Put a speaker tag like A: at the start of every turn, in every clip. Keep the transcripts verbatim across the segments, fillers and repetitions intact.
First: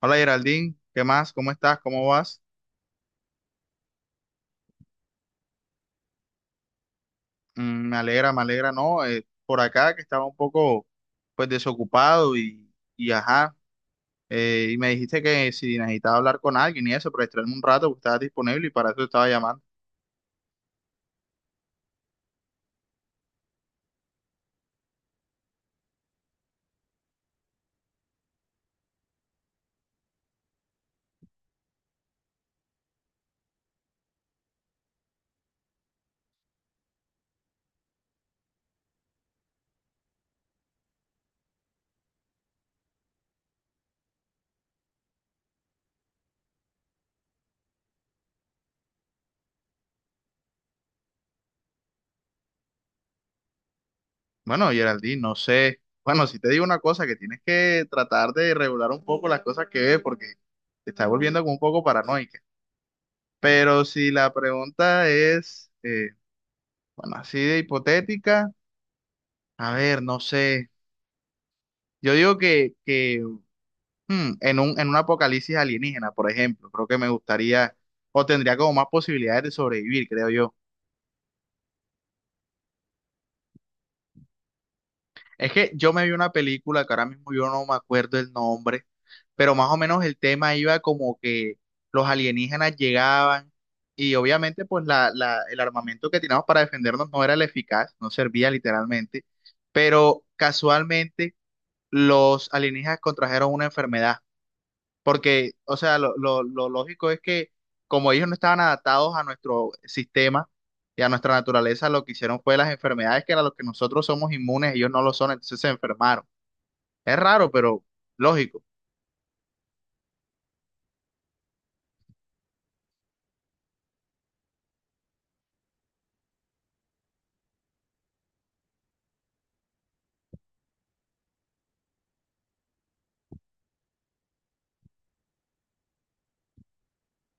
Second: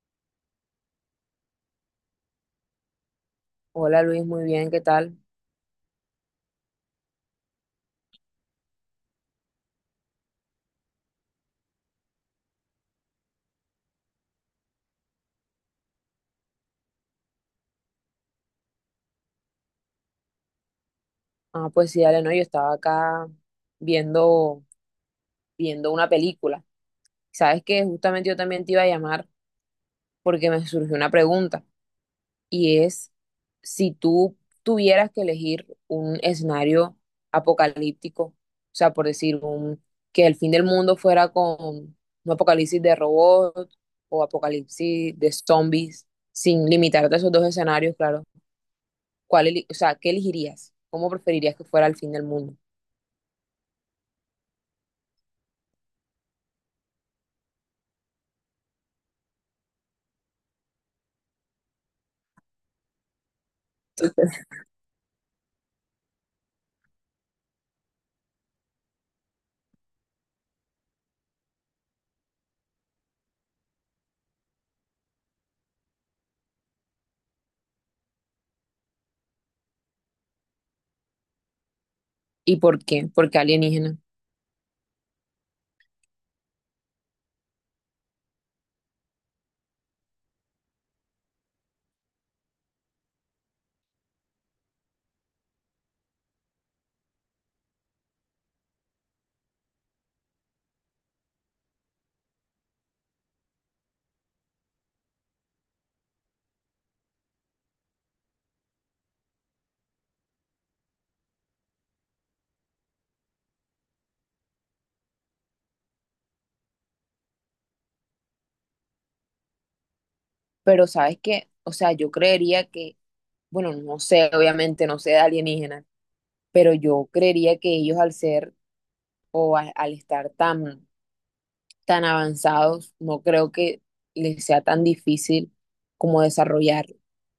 A: Hola Geraldine, ¿qué más? ¿Cómo estás? ¿Cómo vas?
B: Hola Luis, muy bien, ¿qué tal?
A: Mm, me alegra, me alegra, ¿no? Eh, por acá que estaba un poco pues desocupado y, y ajá, eh, y me dijiste que si necesitaba hablar con alguien y eso, para distraerme un rato, pues estabas disponible y para eso te estaba llamando.
B: Ah, pues sí, dale, no, yo estaba acá viendo, viendo una película. Sabes que justamente yo también te iba a llamar porque me surgió una pregunta, y es si tú tuvieras que elegir un escenario apocalíptico. O sea, por decir un, que el fin del mundo fuera con un apocalipsis de robots o apocalipsis de zombies, sin limitarte a esos dos escenarios, claro, ¿cuál, eli- o sea, ¿qué elegirías? ¿Cómo preferirías que fuera el fin del mundo?
A: Bueno, Geraldine, no sé, bueno, si te digo una cosa, que tienes que tratar de regular un poco las cosas que ves porque te estás volviendo como un poco paranoica. Pero si la pregunta es, eh, bueno, así de hipotética, a ver, no sé. Yo digo que, que Hmm, en un, en un apocalipsis alienígena, por ejemplo, creo que me gustaría o tendría como más posibilidades de sobrevivir, creo yo.
B: ¿Y por qué? Porque alienígena.
A: Es que yo me vi una película que ahora mismo yo no me acuerdo el nombre, pero más o menos el tema iba como que los alienígenas llegaban y obviamente pues la, la- el armamento que teníamos para defendernos no era el eficaz, no servía literalmente, pero casualmente los alienígenas contrajeron una enfermedad. Porque, o sea, lo, lo- lo lógico es que como ellos no estaban adaptados a nuestro sistema y a nuestra naturaleza, lo que hicieron fue las enfermedades que a las que nosotros somos inmunes, ellos no lo son, entonces se enfermaron. Es raro, pero lógico.
B: Pero sabes que, o sea, yo creería que, bueno, no sé, obviamente no sé de alienígena, pero yo creería que ellos al ser o a- al estar tan, tan avanzados, no creo que les sea tan difícil como desarrollar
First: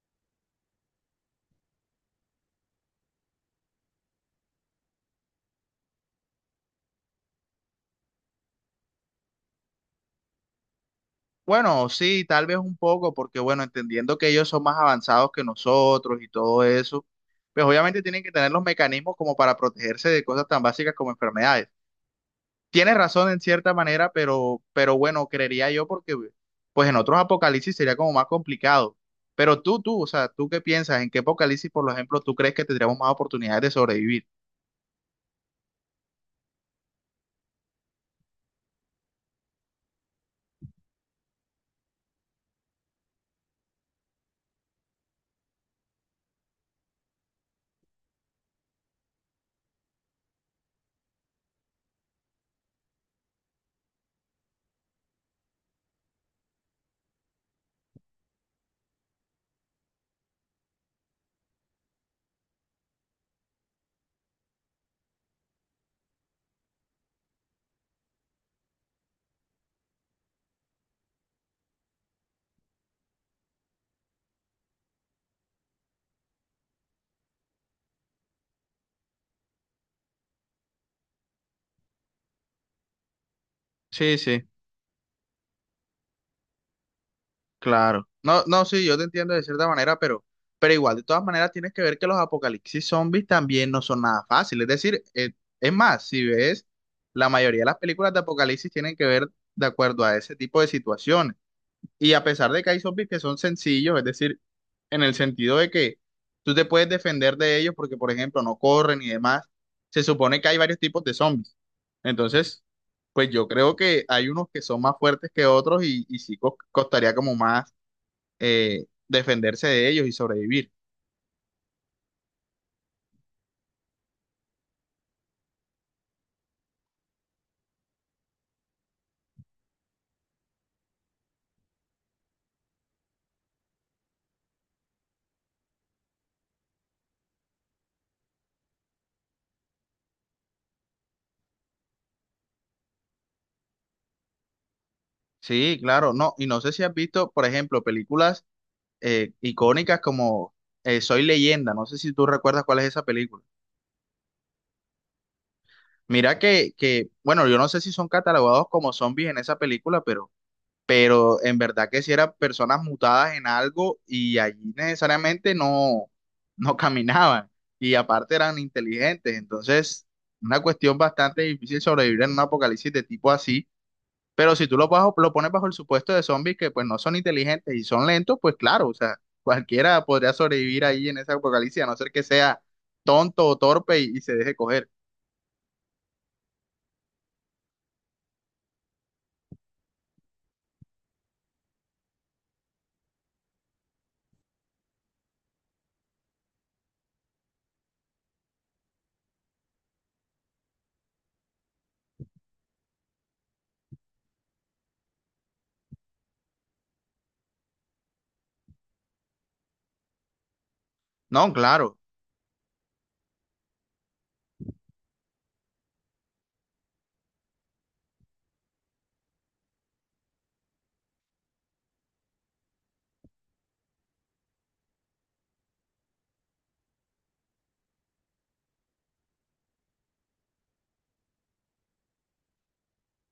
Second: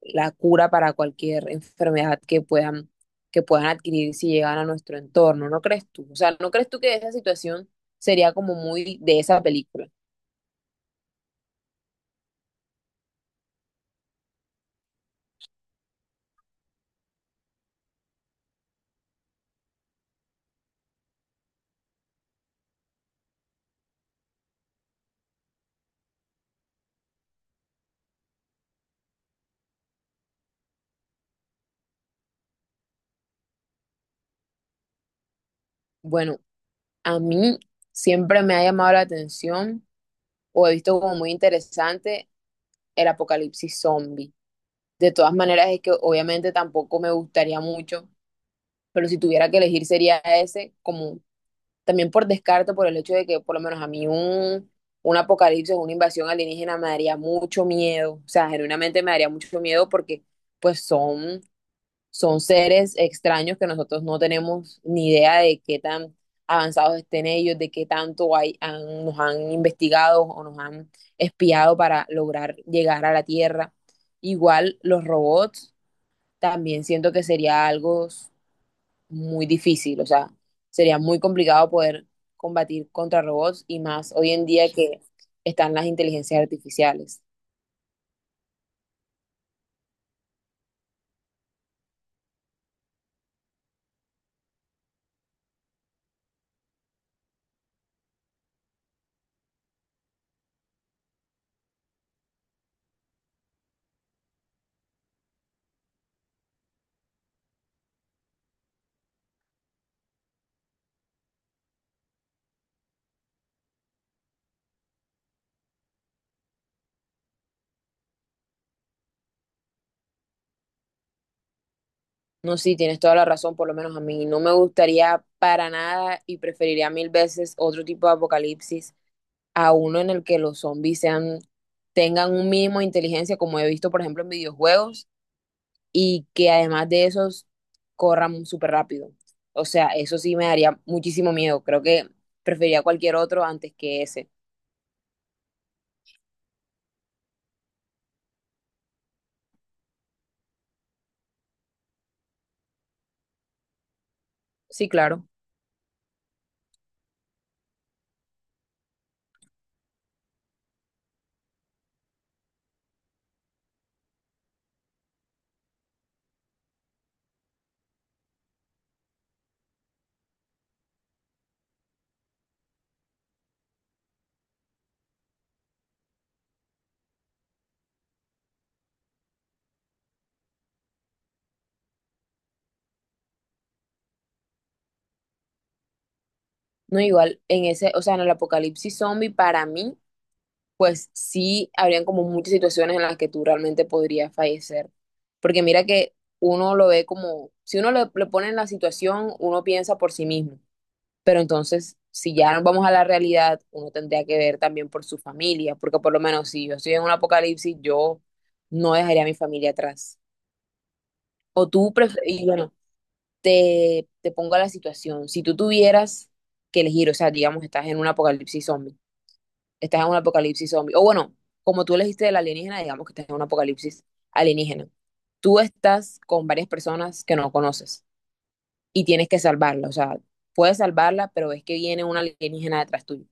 B: la cura para cualquier enfermedad que puedan, que puedan adquirir si llegan a nuestro entorno, ¿no crees tú? O sea, ¿no crees tú que esa situación sería como muy de esa película?
A: Bueno, sí, tal vez un poco, porque bueno, entendiendo que ellos son más avanzados que nosotros y todo eso, pues obviamente tienen que tener los mecanismos como para protegerse de cosas tan básicas como enfermedades. Tienes razón en cierta manera, pero, pero bueno, creería yo porque pues en otros apocalipsis sería como más complicado. Pero tú, tú, o sea, ¿tú qué piensas? ¿En qué apocalipsis, por ejemplo, tú crees que tendríamos más oportunidades de sobrevivir?
B: Bueno, a mí siempre me ha llamado la atención o he visto como muy interesante el apocalipsis zombie. De todas maneras, es que obviamente tampoco me gustaría mucho, pero si tuviera que elegir sería ese, como también por descarte, por el hecho de que por lo menos a mí un, un apocalipsis o una invasión alienígena me daría mucho miedo. O sea, genuinamente me daría mucho miedo, porque pues son son seres extraños que nosotros no tenemos ni idea de qué tan avanzados estén ellos, de qué tanto hay- han- nos han investigado o nos han espiado para lograr llegar a la Tierra. Igual los robots también siento que sería algo muy difícil. O sea, sería muy complicado poder combatir contra robots, y más
A: Sí,
B: hoy en
A: sí,
B: día que están las inteligencias artificiales.
A: claro. No, no, sí, yo te entiendo de cierta manera, pero, pero igual, de todas maneras, tienes que ver que los apocalipsis zombies también no son nada fáciles. Es decir, eh, es más, si ves, la mayoría de las películas de apocalipsis tienen que ver de acuerdo a ese tipo de situaciones. Y a pesar de que hay zombies que son sencillos, es decir, en el sentido de que tú te puedes defender de ellos porque, por ejemplo, no corren y demás, se supone que hay varios tipos de zombies. Entonces, pues yo creo que hay unos que son más fuertes que otros y, y sí cos- costaría como más eh, defenderse de ellos y sobrevivir.
B: No, sí, tienes toda la razón, por lo menos a mí. No me gustaría para nada, y preferiría mil veces otro tipo de apocalipsis a uno en el que los zombies sean, tengan un mínimo de inteligencia, como he visto, por ejemplo, en videojuegos, y que además de esos corran súper rápido. O sea, eso sí me daría muchísimo miedo. Creo que preferiría cualquier otro antes que ese.
A: Sí, claro, no. Y no sé si has visto, por ejemplo, películas eh, icónicas como eh, Soy Leyenda. No sé si tú recuerdas cuál es esa película.
B: Sí, claro.
A: Mira que, que, bueno, yo no sé si son catalogados como zombies en esa película, pero, pero en verdad que si eran personas mutadas en algo y allí necesariamente no, no caminaban y aparte eran inteligentes, entonces una cuestión bastante difícil sobrevivir en un apocalipsis de tipo así, pero si tú lo, bajo- lo pones bajo el supuesto de zombies que pues no son inteligentes y son lentos, pues claro, o sea, cualquiera podría sobrevivir ahí en ese apocalipsis a no ser que sea tonto o torpe y y se deje coger.
B: No, igual, en ese, o sea, en el apocalipsis zombie, para mí, pues sí habrían como muchas situaciones en las que tú realmente podrías fallecer. Porque mira que uno lo ve como, si uno le, le pone en la situación, uno piensa por sí mismo. Pero entonces, si ya nos vamos a la realidad, uno tendría que ver también por su familia, porque por lo menos si yo estoy en un apocalipsis, yo no dejaría a mi familia atrás.
A: No,
B: O tú,
A: claro.
B: pref- y bueno, te, te pongo a la situación, si tú tuvieras que elegir, o sea, digamos, estás en un apocalipsis zombie, estás en un apocalipsis zombie. O bueno, como tú elegiste del alienígena, digamos que estás en un apocalipsis alienígena. Tú estás con varias personas que no conoces y tienes que salvarla. O sea, puedes salvarla, pero ves que viene un alienígena detrás tuyo.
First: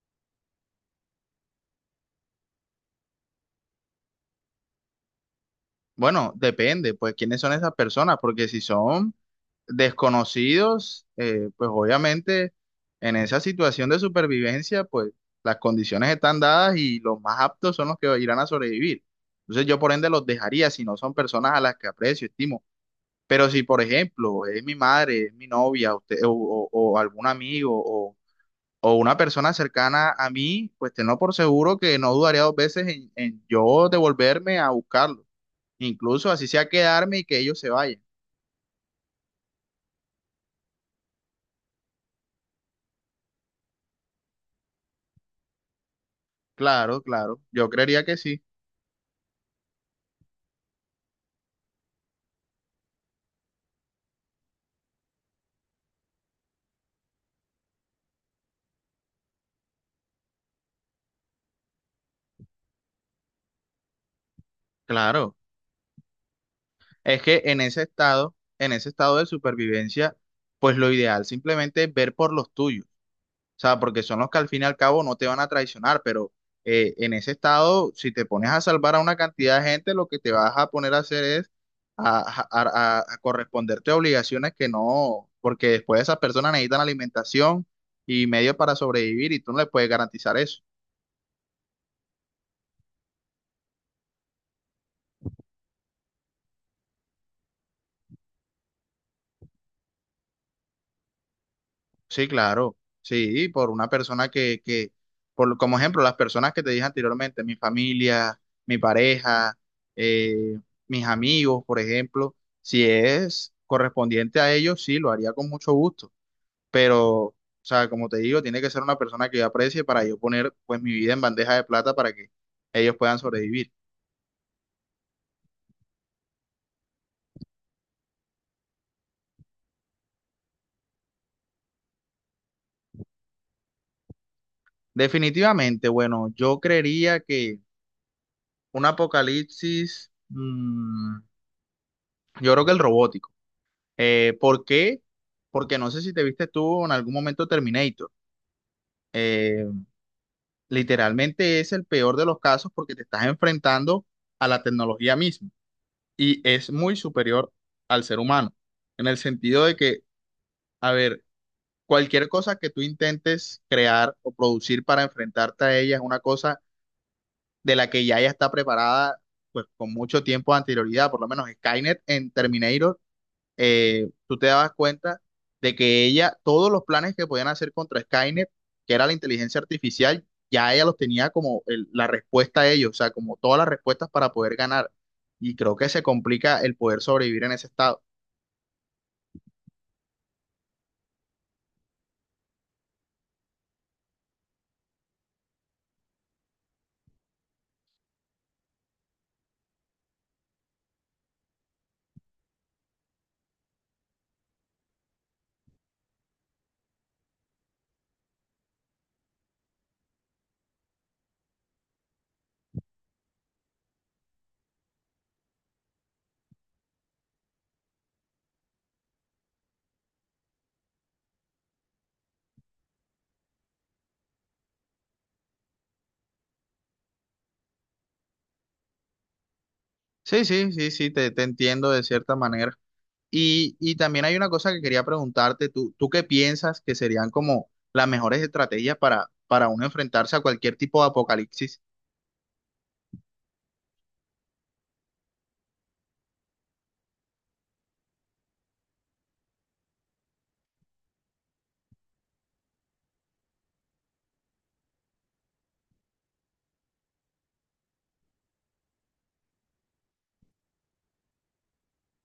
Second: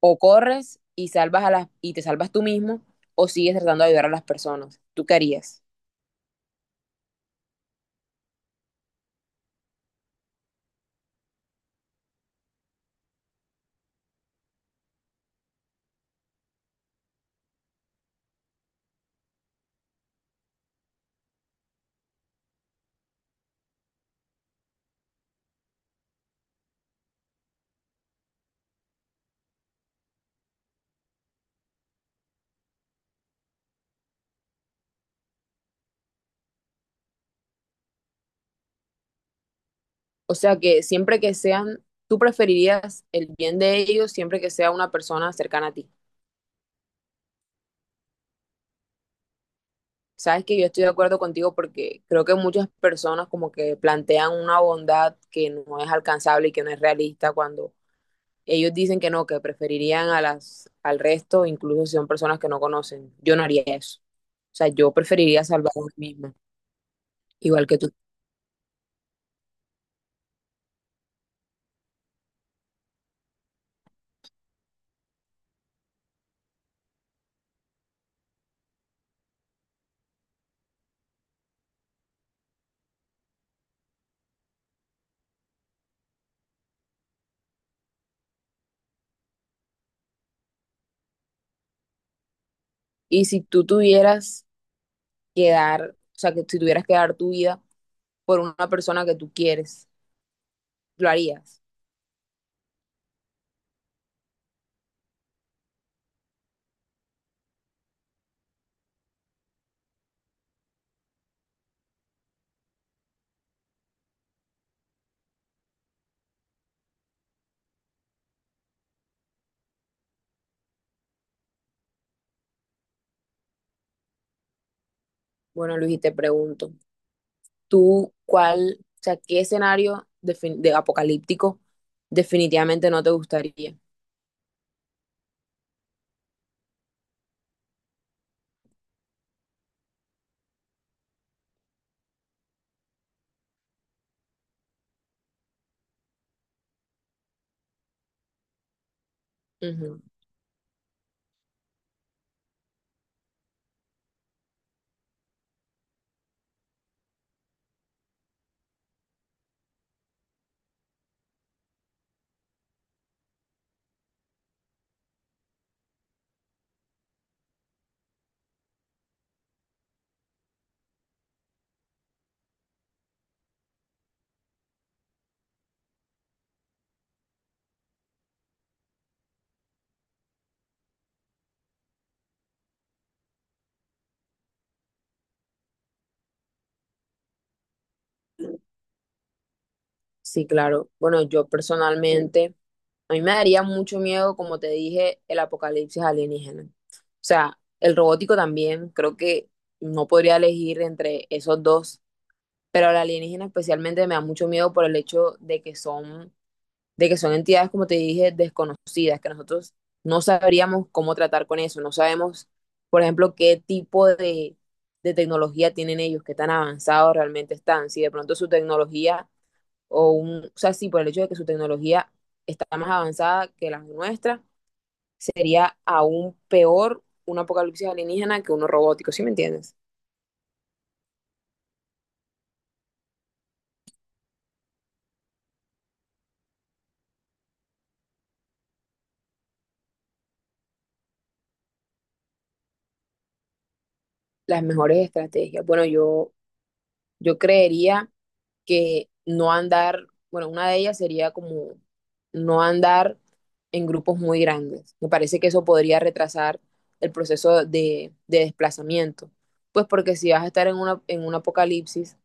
B: O corres y salvas a las y te salvas tú mismo, o sigues tratando de ayudar a las personas. ¿Tú qué harías?
A: Bueno, depende, pues, quiénes son esas personas, porque si son desconocidos, eh, pues obviamente en esa situación de supervivencia, pues las condiciones están dadas y los más aptos son los que irán a sobrevivir. Entonces yo por ende los dejaría si no son personas a las que aprecio, estimo. Pero si, por ejemplo, es mi madre, es mi novia, usted, o, o- o algún amigo o, o una persona cercana a mí, pues tengo por seguro que no dudaría dos veces en, en yo devolverme a buscarlo. Incluso así sea quedarme y que ellos se vayan.
B: O sea que siempre que sean, tú preferirías el bien de ellos siempre que sea una persona cercana a ti.
A: Claro, claro. Yo creería que sí.
B: Sabes que yo estoy de acuerdo contigo, porque creo que muchas personas como que plantean una bondad que no es alcanzable y que no es realista cuando ellos dicen que no, que preferirían a las, al resto, incluso si son personas que no conocen. Yo no haría eso. O sea, yo
A: Claro.
B: preferiría salvar a mí misma,
A: Es que en
B: igual que
A: ese
B: tú.
A: estado, en ese estado de supervivencia, pues lo ideal simplemente es ver por los tuyos. O sea, porque son los que al fin y al cabo no te van a traicionar, pero eh, en ese estado, si te pones a salvar a una cantidad de gente, lo que te vas a poner a hacer es a, a a- a corresponderte a obligaciones que no, porque después esas personas necesitan alimentación y medios para sobrevivir y tú no les puedes garantizar eso.
B: Y si tú tuvieras que dar, o sea, que si tuvieras que dar tu vida por una persona que tú quieres, ¿lo harías?
A: Sí, claro, sí, por una persona que, que por, como ejemplo, las personas que te dije anteriormente, mi familia, mi pareja, eh, mis amigos, por ejemplo, si es correspondiente a ellos, sí, lo haría con mucho gusto, pero, o sea, como te digo, tiene que ser una persona que yo aprecie para yo poner, pues, mi vida en bandeja de plata para que ellos puedan sobrevivir.
B: Bueno, Luis, y te pregunto, tú cuál, o sea, ¿qué escenario defin- de apocalíptico definitivamente no te gustaría?
A: Definitivamente, bueno, yo creería que un apocalipsis, mm, yo creo que el robótico. Eh, ¿por qué? Porque no sé si te viste tú en algún momento Terminator. Eh,
B: Ujú.
A: Literalmente es el peor de los casos porque te estás enfrentando a la tecnología misma y es muy superior al ser humano, en el sentido de que, a ver, cualquier cosa que tú intentes crear o producir para enfrentarte a ella es una cosa de la que ya ella está preparada, pues con mucho tiempo de anterioridad, por lo menos Skynet en Terminator eh, tú te dabas cuenta de que ella, todos los planes que podían hacer contra Skynet, que era la inteligencia artificial, ya ella los tenía como el- la respuesta a ellos, o sea, como todas las respuestas para poder ganar. Y creo que se complica el poder sobrevivir en ese estado.
B: Sí, claro. Bueno, yo personalmente, a mí me daría mucho miedo, como te dije, el apocalipsis alienígena. O sea, el robótico también, creo que no podría elegir entre esos dos, pero el alienígena especialmente me da mucho miedo por el hecho de que son de que son entidades, como te dije, desconocidas, que nosotros no sabríamos cómo tratar con eso, no sabemos, por ejemplo, qué tipo de, de tecnología tienen ellos, qué tan avanzados realmente están, si de pronto su tecnología o un, o sea, sí, por el hecho de que su tecnología está más avanzada que la nuestra, sería aún peor un apocalipsis alienígena que uno robótico, ¿sí me entiendes?
A: Sí, sí, sí, sí, te, te entiendo de cierta manera. Y, y también hay una cosa que quería preguntarte, ¿tú, tú qué piensas que serían como las mejores estrategias para, para uno enfrentarse a cualquier tipo de apocalipsis?
B: Las mejores estrategias. Bueno, yo, yo creería que no andar, bueno, una de ellas sería como no andar en grupos muy grandes. Me parece que eso podría retrasar el proceso de, de desplazamiento, pues porque si vas a estar en una, en un apocalipsis,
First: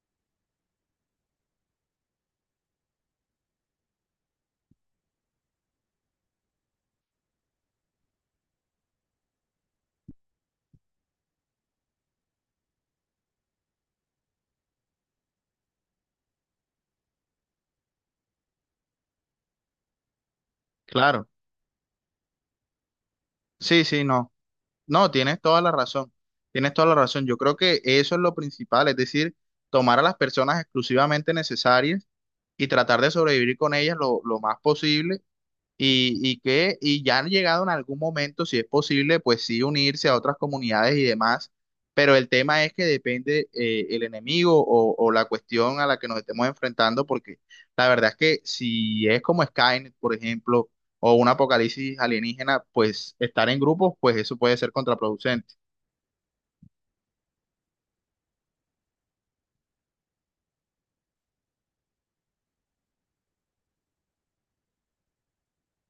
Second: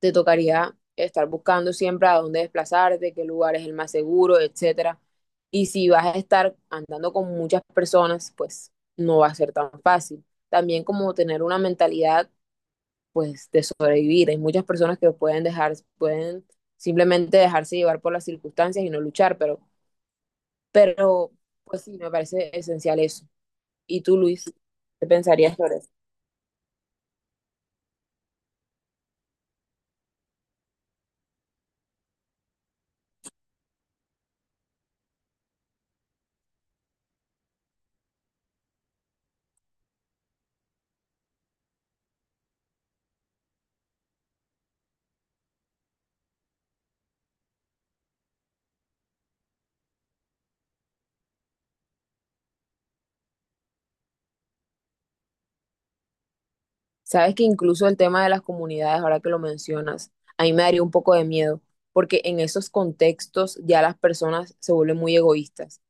B: te tocaría estar buscando siempre a dónde desplazarte, qué lugar es el más seguro, etcétera. Y si vas a estar andando con muchas personas, pues no va a ser tan fácil. También como tener una mentalidad pues de sobrevivir. Hay muchas personas que pueden dejar, pueden simplemente dejarse llevar por las circunstancias y no luchar, pero,
A: Claro,
B: pero pues sí, me parece esencial eso.
A: sí,
B: ¿Y
A: sí,
B: tú,
A: no.
B: Luis, qué
A: No, tienes
B: pensarías
A: toda la
B: sobre eso?
A: razón, tienes toda la razón. Yo creo que eso es lo principal, es decir, tomar a las personas exclusivamente necesarias y tratar de sobrevivir con ellas lo, lo más posible y, y que y ya han llegado en algún momento, si es posible, pues sí unirse a otras comunidades y demás, pero el tema es que depende eh, el enemigo o, o la cuestión a la que nos estemos enfrentando, porque la verdad es que si es como Skynet, por ejemplo, o un apocalipsis alienígena, pues estar en grupos, pues eso puede ser contraproducente.
B: Sabes que incluso el tema de las comunidades, ahora que lo mencionas, a mí me daría un poco de miedo, porque en esos contextos ya las personas se vuelven muy egoístas.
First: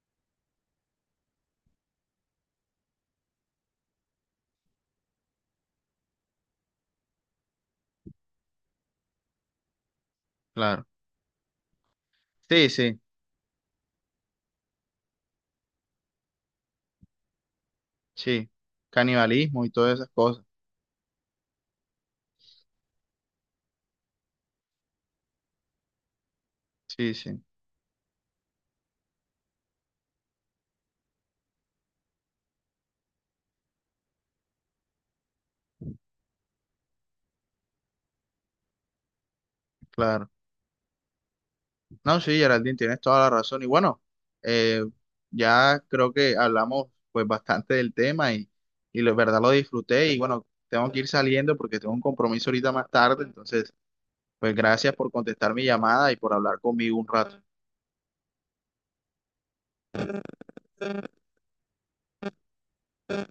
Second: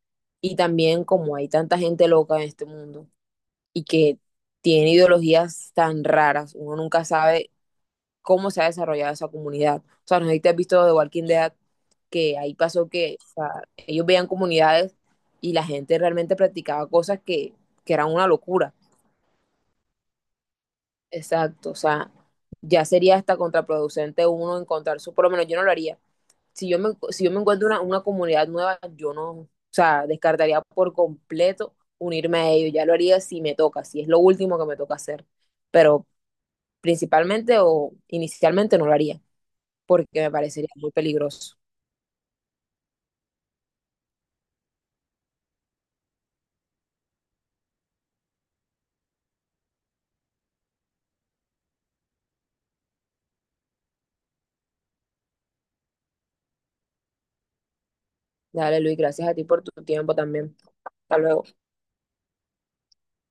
B: Y también, como hay tanta gente loca en este mundo y que tiene ideologías tan raras, uno nunca sabe cómo se ha desarrollado esa comunidad. O sea, no sé si te has visto
A: Claro.
B: de Walking Dead, que ahí
A: Sí,
B: pasó
A: sí,
B: que, o sea, ellos veían comunidades y la gente realmente practicaba cosas que, que eran una
A: sí.
B: locura.
A: Canibalismo y todas esas cosas.
B: Exacto, o sea, ya sería hasta contraproducente uno encontrar su, por lo menos yo no lo haría. Si yo me,
A: Sí,
B: si yo me
A: sí,
B: encuentro una, una comunidad nueva, yo no, o sea, descartaría por completo unirme a ellos. Ya lo haría si me toca, si es lo último que me toca hacer. Pero principalmente o inicialmente no lo haría, porque
A: claro.
B: me parecería muy peligroso.
A: No, sí, Geraldine, tienes toda la razón. Y bueno, eh, ya creo que hablamos pues bastante del tema y, y la verdad lo disfruté. Y bueno, tengo que ir saliendo porque tengo un compromiso ahorita más tarde. Entonces, pues gracias por contestar mi llamada y por hablar conmigo un rato.
B: Dale, Luis, gracias a ti por tu tiempo también. Hasta luego.